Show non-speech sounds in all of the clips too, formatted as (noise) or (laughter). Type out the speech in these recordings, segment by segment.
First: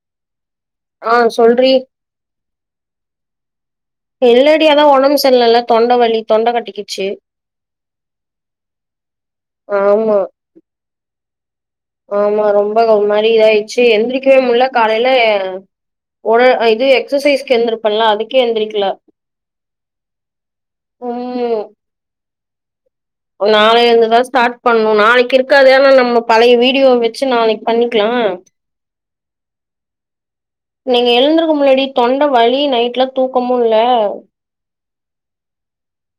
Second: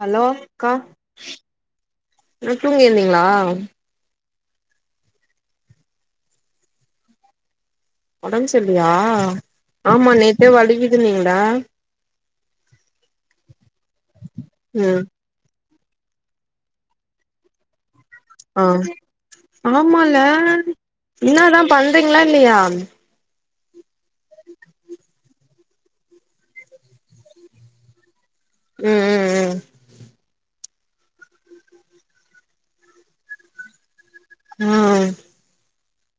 hello அக்கா ஆ சொல்றி ம் தூங்கி இருந்தீங்ளா இல்லடி அதா ஒடம்பு செரியில்லல்ல தொண்ட வலி தொண்ட கட்டிக்கிச்சு ஒடம்பு செர்லையா ஆமா நேத்தே வலிக்கிதுன்னீங்ளா ஆமா ரொம்ப ஒரு மாரி இதாயிர்ச்சு எந்திரிக்கவே முட்ல ம் காலைல ஒரு அ இது எக்ஸசைஸ்க்கு எந்திருப் ஆ ஆமால்ல இன்னாதா ம் பண்றீங்ளா இல்லையா நாளைல இருந்து தா ஸ்டார்ட் பண்ணு நாளைக்கி இருக்காது ஆனா நம்ம பழைய வீடியோ வெச்சு நாளைக்கு பண்ணிக்லா ம் ம் ம் நீங்க எழுந்திருக்க முன்னாடி தொண்ட வலி நைட்லா தூக்கமு இல்ல ஆ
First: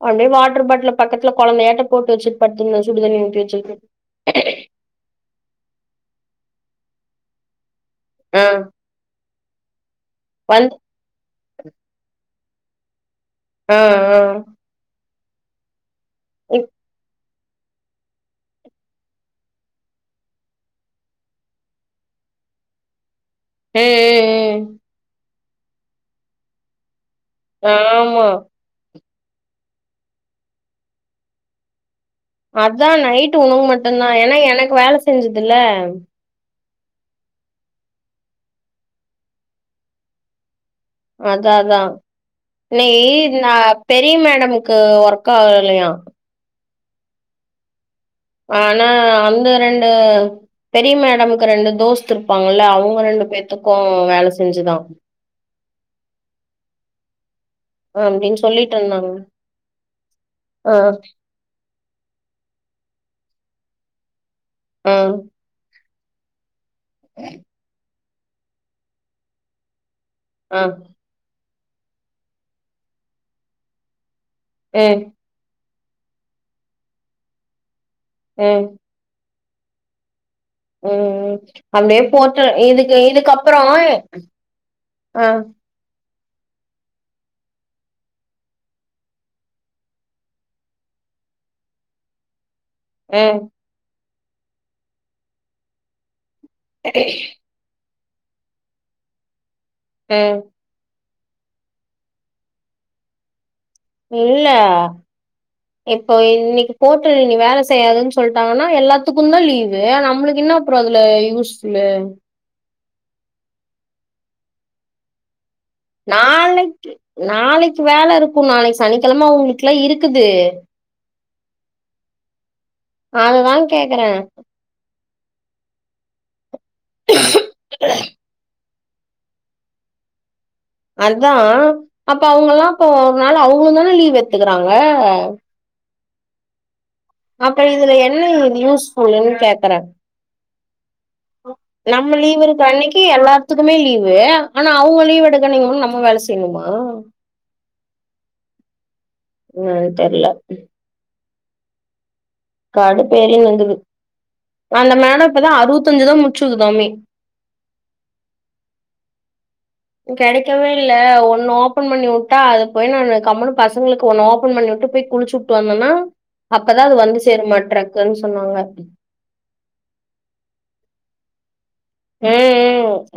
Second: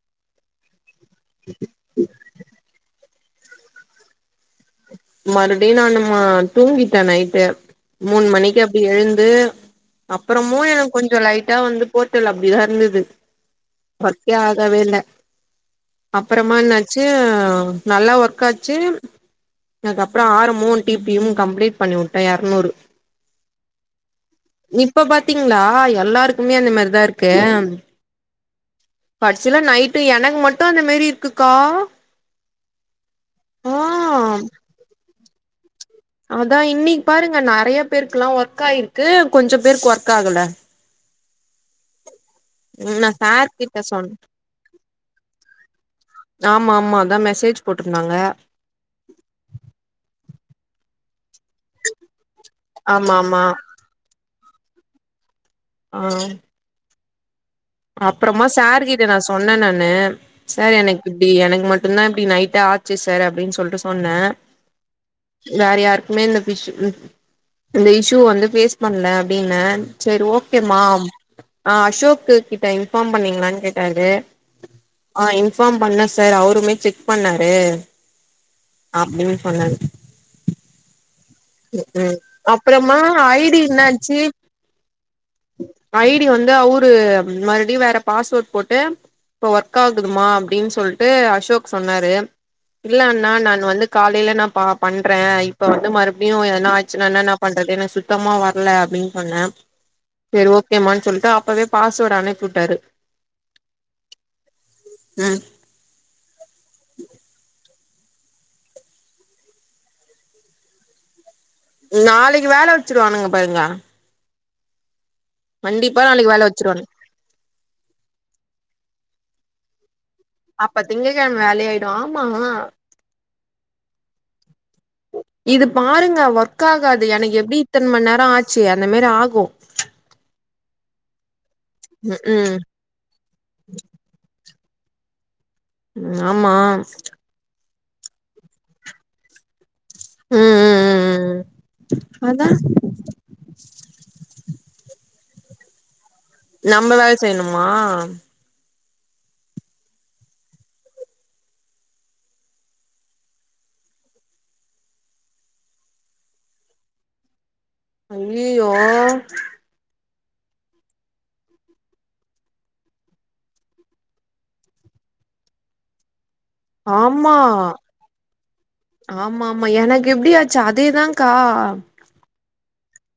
அப்டே வாட்ரு பாட்ல்ல பக்கத்துல கொழந்தயாட்ட போட்டு வச்சுட்டு படுத்துருந்த சுடுதண்ணியு (unintelligible) மறுப்டியு நா நம்ம தூங்கிட்ட நைட்டு மூண் ஆ மணிக்கப்டி எழுந்து அப்புறமு வந்து எனுக் கொஞ்சோ லைட்டா வந்து போர்ட்டுல அப்டி தா இர்ந்துது ஆ ஆ வர்க்கே ஆகவே இல்ல அப்பறமா ம் என்னாச்சு நல்லா ஒர்க்காச்சு (unintelligible) கப்றோ ஆரமோன் டிபியும் கம்ப்ளீட் பண்ணி உட்டே எர்நூறு எ எ எ அப்டிங்ளா எல்லாருக்குமே அந்த மாரிதா இருக் ஆம்மா கட்சில நைட்டு எனக்கு மட்டு அந்த மேரி இருக்குக்கா அதா நைட்டு உனுக்கு ஆ மட்டுந்தா ஏனா எனக்கு வேல செஞ்சிதுல்ல அதா இன்னிக் பாருங்க நெறைய பேருக்குல்லா ஒர்க் ஆயிருக்கு கொஞ்சோ பேருக் ஒர்க் ஆகல அதா அதா நீ ம் சார் நா கிட்ட பெரிய சொன்ன மேடமுக்கு ஒர்க் ஆகலியா ஆமா ஆமா அதா மெசேஜ் போட் ஆனா அந்த ரெண்டு பெரிய மேடமுக்கு ரெண்டு தோஸ்துரு ப்பாங்கல்ல அவுங்க ஆமா ரெண்டு ஆமா பேத்துக்கு வேல செஞ்சிதா அ அப்டின்னு அப்றமா சொல்லிட்டு சாரு கிட்ட இருந்தாங்க நா சொன்னே நானு சார் ஆ எனக்கிப்டி எனக் மட் டுந்தா இப்டி நைட்டு ஆச்சி சார் அப்டின் சொல்ட்டு சொன்ன ஆ வேற யாருக்மே இந்த இஷூ (unintelligible) இந்த இக்ஷூ வந்து பேஸ் பண்ல அப்டின்ன செரி ஆ ஓகேமா அம் ஆ அஷோக்கு கிட்ட இன்ஃபாம் பண்ணீங்ளான் கேட்டாரு அ இன்ஃபாம் பண்ண சார் அவுருமே செக் பண்ணாரு அப்டின் பண்ணாரு ம் ம் ம் அப்டியே போட்டு அப்புறமா இதுக்கு ஐ டி இதுக்கப்புறோ அ ஐடி வந்து அவுரு மறுப்டியு வேற பாஸ்வேட் போட்டு இப்போ ஒர்க் ஆகுதுமா அப்டின் சொல்ட்டு அஷோக் சொன்னாரு இல்ல அண்ணா ம் நான் வந்து காலையில நா ப பண்றே இப்ப வந்து மறு ப்டியு எத்ன ஆய்ச்சுன்னா என்னணா பண்றதுனு சுத்தமா வர்ல அப்பின் சொன்ன ம் செரி ஓகேமான் சொல்லிட்டு அப்பவே பாஸ்வேடு அனுப்வுட்டாரு இல்ல இப்போ இன்னிக்கு போர்ட்டு இன்னிக் வேல செய்யாதுன் சொல்ட்டாங்கன்னா எல்லாத்துக்குந்தா லீவு நம்ளுக் இன்னா அப்றோ அதுல யூஸ் நாளைக்கு வேல வச்சுருவானுங்க பாருங்க கண்டிப்பா வேல வச்சிருவானுங்க நாளைக்கு நாளைக்கு வேல இருக்கு நாளைக் சனிக்கெழம அவ்ங்ளுக்லா இருக் குது கெழ்ம வேலயாய்டு ஆமா அதுதா கேக்குறே இது பாருங்க ஒர்க் ஆகாது எனக்கு எப்டி இத்தன் மண் நேரோ ஆச்சு அந்த மாரி ஆகு அத்தா அப்ப ம் ம் அவுங்கல்லா இப்போ ஒரு நாள் அவ்ங்ளுந்தான லீவ் எத்துக்குறாங்க ஆமா அப்ப இதுல என்ன இது யூஸ்ஃபுல்ன்னு கேக்குறே ம் ம் ம் ம் நம்ம லீவ் அதா எடுக்ற அன்னைக்கி எல்லாத்துக்குமே லீவு ஆனா அவுங்க லீவ் எடுக்கனைக் (unintelligible) நம்ம வேல செ நம்ம வேல் செய்ணுமா இன்னானு தெர்ல ம் காடுப்பேரி வந்துடு அந்த மேடோ இப்பதா அறுவத்தஞ்சுதா முச்சுக்குதாமே அய்யியோ கிடைக்கவே இல்ல ஒண்ணு ஓபன் பண்ணி உட்டா அது போய் நான் கம்ம்பனுு பசங்களுக்கு ஒண்ணு ஓபன் பண்ணி உட்டு போய் குளிச்சு உட்டு வந்தோன்னா அப்பதான் அது வந்து ஆமா சேர மாட்ரா கொஞ்ச நாளா ஆமா ஆமா எனக்கு எப்படியாச்சு அதேதான்கா ஆ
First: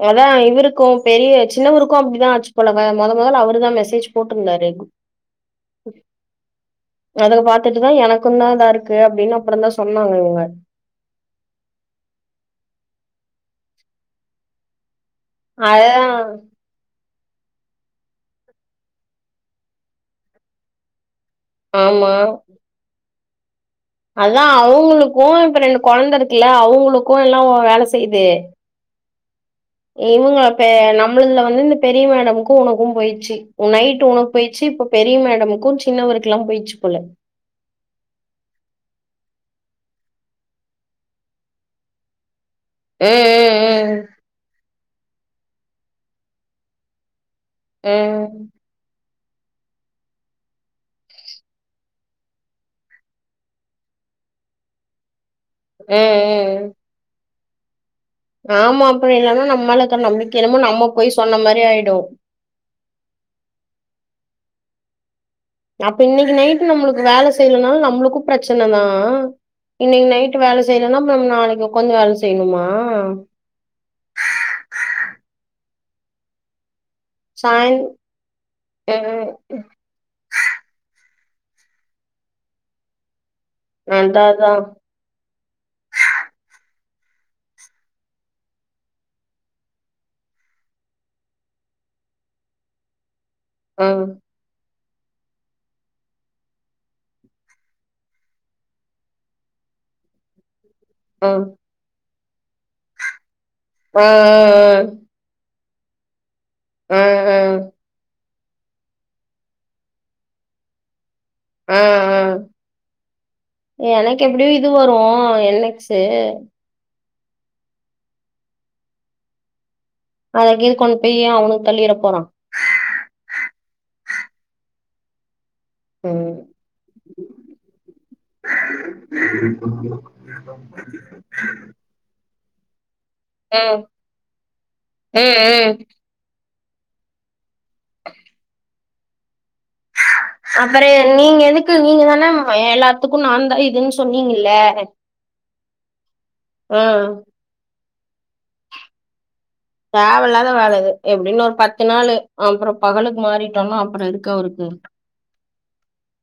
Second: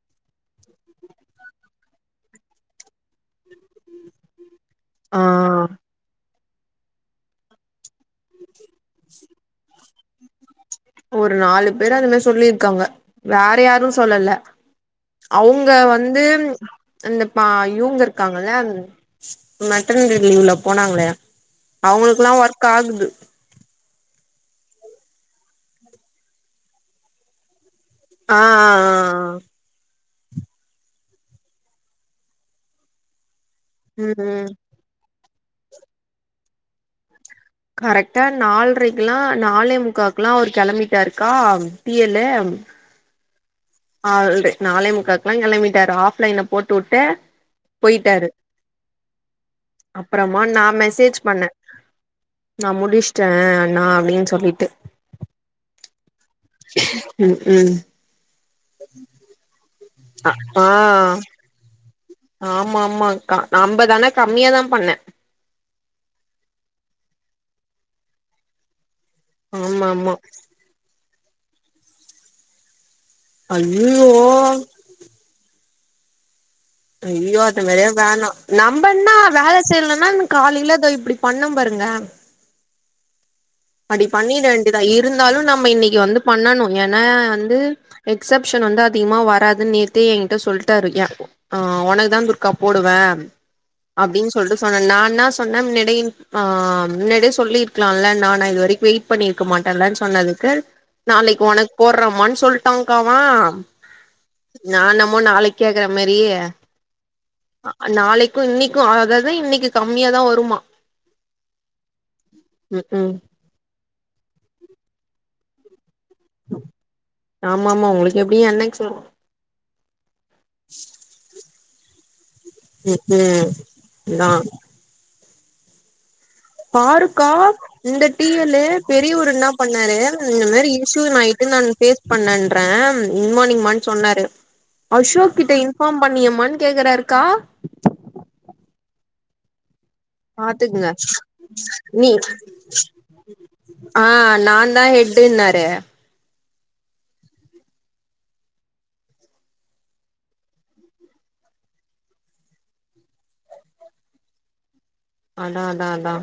அதான் இவருக்கும் பெரிய (unintelligible) சின்னவருக்கும் அப்படிதான் ஆச்சு போல முத முதல் அவரு தான் மெசேஜ் போட்ருந்தாரு ஆ ஆ எனக்கு பாத்துட்டுதா எனக்கும் தான் இதா இருக்கு அப்படின்னு அப்புறம் தான் சொன்னாங்க இவங்க ஒரு நாலு பேர் அந்த மாதி சொல்லியிருக்காங்க வேற யாரும் சொல்லல அவங்க அதா வந்து அந்த பா இவங்க இருக்காங்கள மெட்டர்னரி லீவ்ல போனாங்கள அவங்களுக்குெல்லா ஒர்க் ஆகுது அதான் அவங்களுக்கும் இப்ப ரெண்டு குழந்தை இருக்குல்ல அவங்களுக்கும் எல்லாம் வேலை செய் ஆ ஆ ஆ இவங்க நம்மதுல வந்து இந்த பெரிய மேடமுக்கும் உனக்கும் போயிச்சு நைட் ம் உனக்கு ம் போயிச்சு இப்ப பெரிய மேடமுக்கும் சின்னவருக்கு எல்லா போயிச்சு போல கரெக்டா நாலரைக்குெல்லா நாளே முக்காவு எல்லாம் அவர் கிளம்பிட்டாருக்கா டி எல் லு ம் ஆள் நாளேமுக்காளுக்ள கிளமிட்டாரு ஆஃப்லைன்ல போட்டு உட்டு ஆ அப்புறமா நான் மெசேஜ் பண்ணே நா முடிச்சிட்டேன் அண்ணா அப்படின்னு சொல்லிட்டு ஆ ஆ ம் ம் ஆமா அப்புறம் இல்ன்னா நம்மாலக்கற அ நம்மக்கு என்னமோ ஆ நம்ம போய் சொன்ன மாரி ஆயிடு ஆமா ஆமாக்கா நம்ப தானா கம்மியா தான் பண்ணே அப்ப இன்னைக்கு நைட்டு நம்மளுக்கு வேலை செய்யலும்னால நம்மளுக்கும் பிரச்சனதா ஆமா இன்னைக்கு ஆமா நைட்டு் வேலை செய்யலனா நம்ம நாளைக்கு உக்காந்து வேலை செய்யணுமா ஐயா ஓ ஐய்யோ அது சாய் மாரியா வேணா நம்ப என்னா ம் வேலை செய்லனா காலையில தோ இப்டி பண்ணூ பாருங்க படி அதா பண்ணிட அதா வேண்டிதா இருந்தாலு நம்ம இன்னிக்கு வந்து பண்ணணு ஏன்னா வந்து எக்சப்ஷன் வந்து அதிகமா வராதுன்னு நேத்தே என்கிட்ட சொல்டாரு ய ஆ உனக்குதா துர்கா போடுவே ஆ அப்டின்னு சொல்ட்டு சொன்னே நான் என்னா சொன்னே முன்னாடி ஆ முன்னடி சொல்லிருக்கலாலே நா நா இது வரைக்கு வெயிட் பண்ணிருக்க மாட்டல்ல சொன்னதுக்கு ஆ நாளைக்கு உனக்கு போட்றமா சொல்ட்டாங்கா அவ ஆ ஆ ஆ கேக்கற மாரி நாளைக் கு இன்னிக்கு அதாது இன்னிக்கு கம்மியாதா வருமா ஆ ஆ ம் ம் எனக்கு எப்டியு இது வரு என் கு ஆமா ஆமா உனக்கு எப்டியு என்எஸ் வரு அத கிது கொண்டு பெய் அவனுக்கு தள்ளிட போறா ஆ ம் நா ம் பாருக்கா இந்த டீ எல் லு பெரிய ஒரு என்ன பண்ணாரு இந்த மாரி (unintelligible) ட்டு நான் பேஸ் பண்ணே (unintelligible) மார்னிங் ம் மானு சொன்னாரு ம் அசோக் கிட்ட ம் இன்பார்ம் பண்ணிய மானு கேக்குறாருக்கா (inaudible) அப்பற பாத்துக்குங்க நீங்க எதுக்கு நீங்க நீ தான எல்லாத்துக்கு நான்தா இதுன்னு ஆ சொன்னீங்கல்ல நா தா ஹெட் னரு ம் தேவ இல்லாத வேல இது எப்புடி இன்னோரு பத்து நாளு அப்புறோ பகலுக்கு மாறிட்டோனா அப்புறோ இருக்கு அவுருக்கு அதா அதா அதா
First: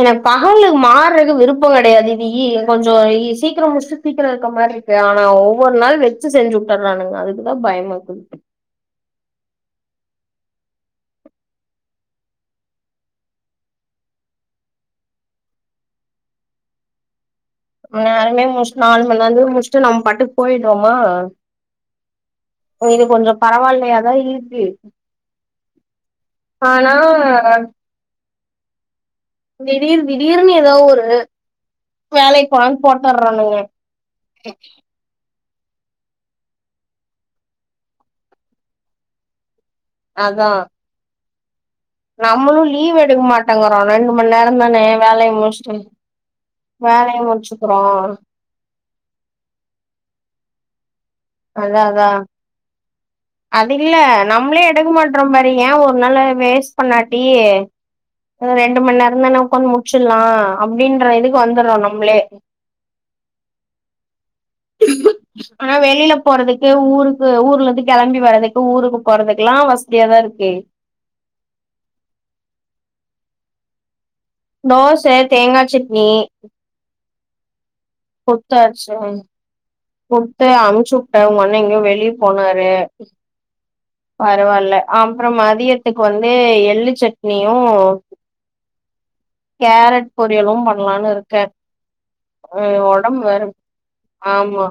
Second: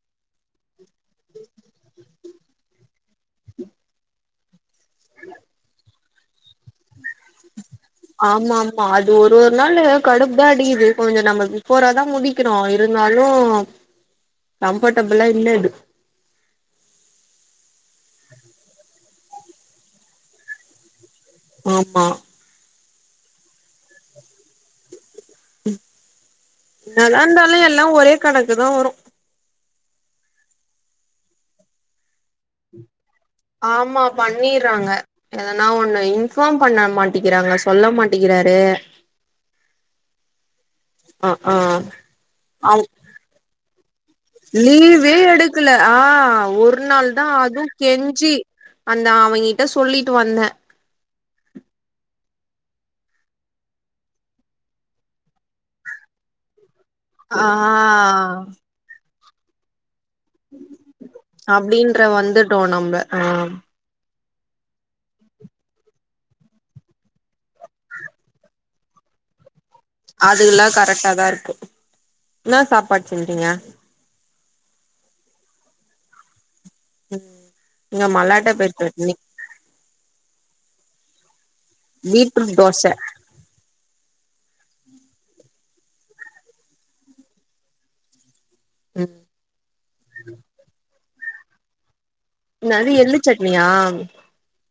எனக் பகலுக் மாற்றக்கு விருப்போ கடையாது நீயி ஓ கொஞ்சோ இ சீக்கரோ முஷ்ட்டு சீக்கரோ இருக்க மாரி இருக்கு ஆனா ஒவ்வொரு நாள் வெச்சு செஞ்சு உட்டுற்றானுங் ஆமா ஆமா அது ஒரு ஒரு நாளு கடுப்பு தா அடிக்கிது இப்போ கொஞ்ச நம்ப பிஃபோரா தா முடிக்கிறோ இருந்தாலு கம்ஃபர்டபுளா இல்ல இது நேரமே முஷ்ட் நாலுமண்லந்து முஷ்ட்டு நம் பாட்டுக்கு போயிட்ரோமா ஆமா இது கொஞ்சோ பரவாயில்லையாதா இருக்கு ம் ஆனா இன்னாதா இருந்தாலு எல்லா ஒரே கணக்கு தா வரு திடீர் திடீர்னு ஏதோ ஒரு வேலைக் போலான் போட் ஆமா பண்ணிட்றாங்க எதனா ஒண்ணு இன்ஃபார்ம் பண்ண மாட்டிக்கிறாங்க சொல்ல மாட்டிக்கிறாரு அதா ஆ ஆ நம்மளு அவ் லீவ் எடுக்க மாட்டாங்கோ லீவே எடுக்கல ஆ ஒரு நாள் வேலைய தா அதுவு முடிச்சுக்கிறோ கெஞ்சி அந்த அவங் கிட்ட சொல்லிட்டு வந்த அதா அதா அதில்ல நம்ளே எடுக்க மாட்றோ பாரு ஏ ஒரு நாள வேஸ் ட் பண்ணாட்டி ஆ ரெண்டு மண் நேரந் தான உக்காந்து மு டிச்சிர்லா அப்டின்ற இதுக்கு வந்துடுறோ அப்டின்ற நம்ளே வந்துட்டோ நம்ப ஆ ஆனா வெளில போறதுக்கு ஊருக்கு ஊர்ல இருந்து கெளம்பி வரறதுக்கு ஊருக்கு போறதுக்குல்லா வ அதுகல்லா கரெக்டாதா இருக்கு என்னா சாப்பாடு செஞ்சிங்க தோச தேங்கா சட்னி இங்க மல்லாட்ட முட்ட பயிர் அவிச்ச சட்னி குடுத்து அனுப்ச்சு அவரு எங்கயோ வெளிய பீட்ரூட் போனாரு தோச பரவால்ல அப்ற மதியத்துக்கு வந்து எள்ளு சட்னியு ம் கேரட் பொரியலு பண்லானு இருக்க அ என்னது எள்ளு ஒடம்பு வேற சட்னியா ஆமா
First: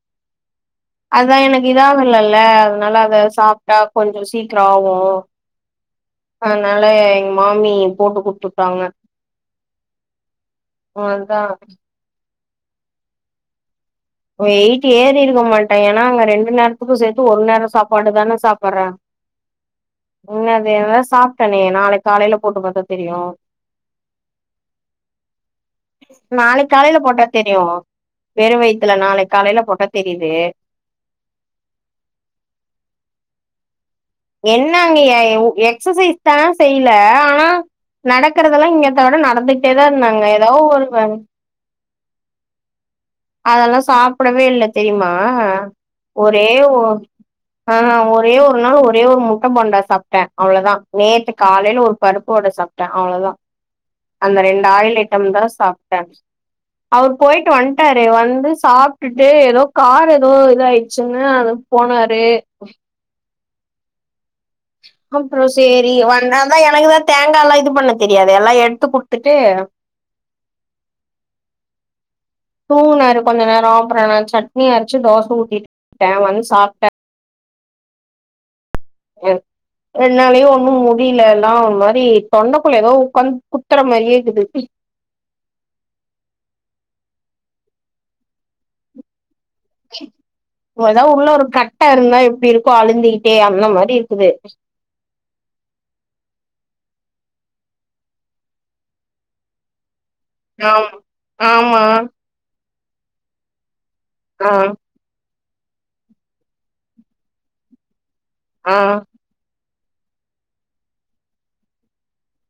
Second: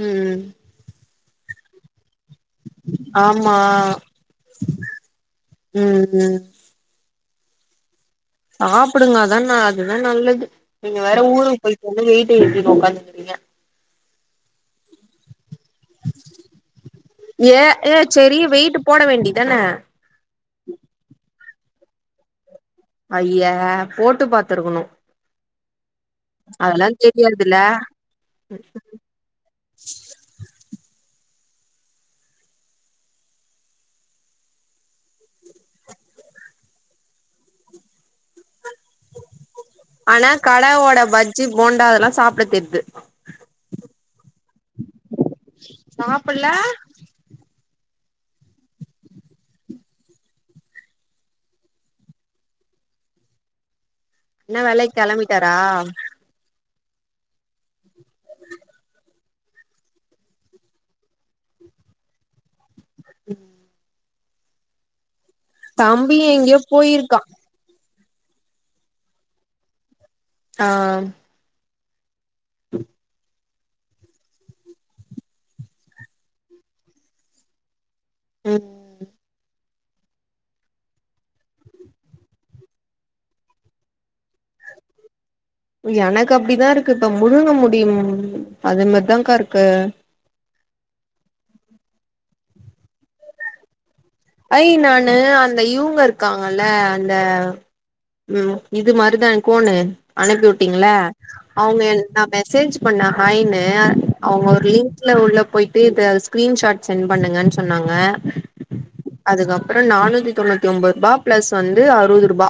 ம் அதா எனக்கு இதாகலல்ல அதனால அத ஆமா சாப்ட்டா கொஞ்ச சீக்கிர ஆவு ம் ம் அதனால எங்க மாமி போட்டு குடுத்துட்டாங்க சாப்புடுங்க அதான அதுதா நல்லது நீங்க வேற அதா ஊருக்கு போயிட்டு வந்து வெய்ட் ஏத்திட்டு ஒக்காந்துட்டு இருக்கிங்க வெயிட் ஏறிருக்க மா ட்ட ஏன்னா அங்க ரெண்டு நேரத்துக்கு சேத்து ஒரு ஏ நேர ஏ சாப்பாடுதான செரி வெயிட்டு சாப்பட்றே போட வேண்டிதான இன்ன அதையதா சாப்ட்டனே நாளைக் காலையில ஐயே போட்டு பாத்துருக்கணு நாளைக் அதெல்லா காலையில போட்டா தெரியாதுல்ல தெரியு வெறு வயித் துல நாளைக் காலையில போட்டா தெரியுது என்ன அங்க எ எக்சசைஸ்தா செய்ல ஆனா நடக்கறது அதெல்லா இங்கத்த விட நடந்துகிட்டேதா இருந்த அங்க எதா ஒரு வே ன சாப்ட தெரிது டவே இல்ல தெரிமா ஒரே சாப்புட்ல ஒ ஆ ஒ ஒரே ஒரு நாள் ஒரே ஒரு முட்ட போண்டா சாப்ட்ட அவ்வளதா நேத்து காலையில ஒரு பருப்புவட சாப்ட்ட அவ்ளதா அந்த என்ன ரெண்டு வேலைக்கு ஆயில் ஐட்டம்தா கெளம்பிட்டாரா சாப்ட்ட அவர் போயிட்டு வன்ட் டாரு வந்து சாப்டுட்டு எதோ கார் எதோ இது ஆயிச்சுன்னு அதுக் போனாரு அப்ற சேரி தம்பி வந்தாதா எங்கயோ எனக்குதா போயிருக்கா தேங்காலா இது பண்ண தெரியாது எல்லா எடுத்து குடுத்துட்டு ஆ தூங்குனாரு கொஞ்ச நேர அப்பற நா சட்னி அரைச்சு தோச ஊத்திட்டே வந்து சாப்ட்டா ம் என்னாலயு ஒன்னு முடில எல்லா ஒரு மாரி தொண்டைக்குள்ள எதோ உக்காந்து குத்தற மாரியே இருக்குது எனக்கு அப்படிதா இருக்கு இப்ப முழுங்க முடியும் அது மாரிதாங்க்கா இருக்கு ஏதா உள்ள ஒரு கட்ட இருந்தா எப்டி இருக்கு அழுந்திகிட்டே அந்த மாரி இரு ஐ நானு அந்த இவங்க இருக்காங்கல அந்த ம் இது மாரிதா கோணு அனுப்பி ஆம் வுட்டிங்களா ஆமா அவங்க நா மெசேஜ் பண்ணே ஹாய்னு அவங்க ஆ ஒரு லிங்க்ல உள்ள போயிட்டு இத ஸ்கிரீன் ஷாட் சென்ட் பண்ணுங்கன் சொன்னாங்க ஆ அதுக்கப்புற நானூத்தி தொண்ணூத்தி ஒம்போது ருவா பிளஸ் வந்து அறுபது ருபா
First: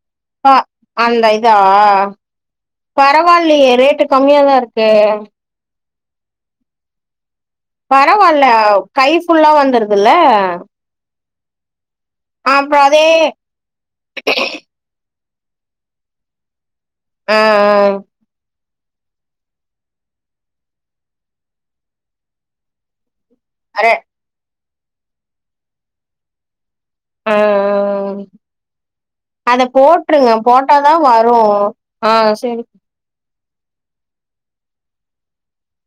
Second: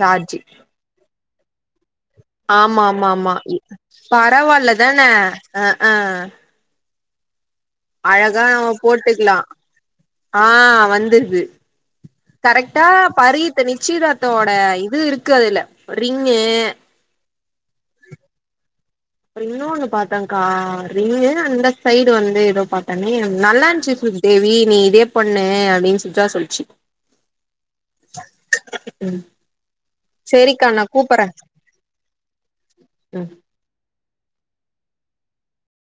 சார்ஜு பா அந்த இதா ஆமா ஆமா ஆமா பரவாயில்லயே ரேட்டு கம்மியாதா பரவால்ல இருக்கு தானே அ ஆ அழகா பரவால்ல நம்ம கை போட்டுக்லா ஃபுல்லா வந்துருதுல்ல ஆ வந்துருது அப்புறோ கரெக்ட்டா அதே பரீத் நிச்சயதார்த்தோட இது இருக்கு அதுல ரிங்கு ஆ அப்ற இன்னோனு பாத்தங்க்கா ரிங்கு அந்த சைடு வந்து எதோ பாத்தனே ஆ நல்லாருந்துச்சு சு தேவி நீ இதே பண்ணு அப்டின்னு சுஜா சொல்லுச்சு ஆ ஆ அ ம் அத போட்ருங்க சேரிக்கா நா போட்டாதா கூப்பறே வரு ஆ செரி ம்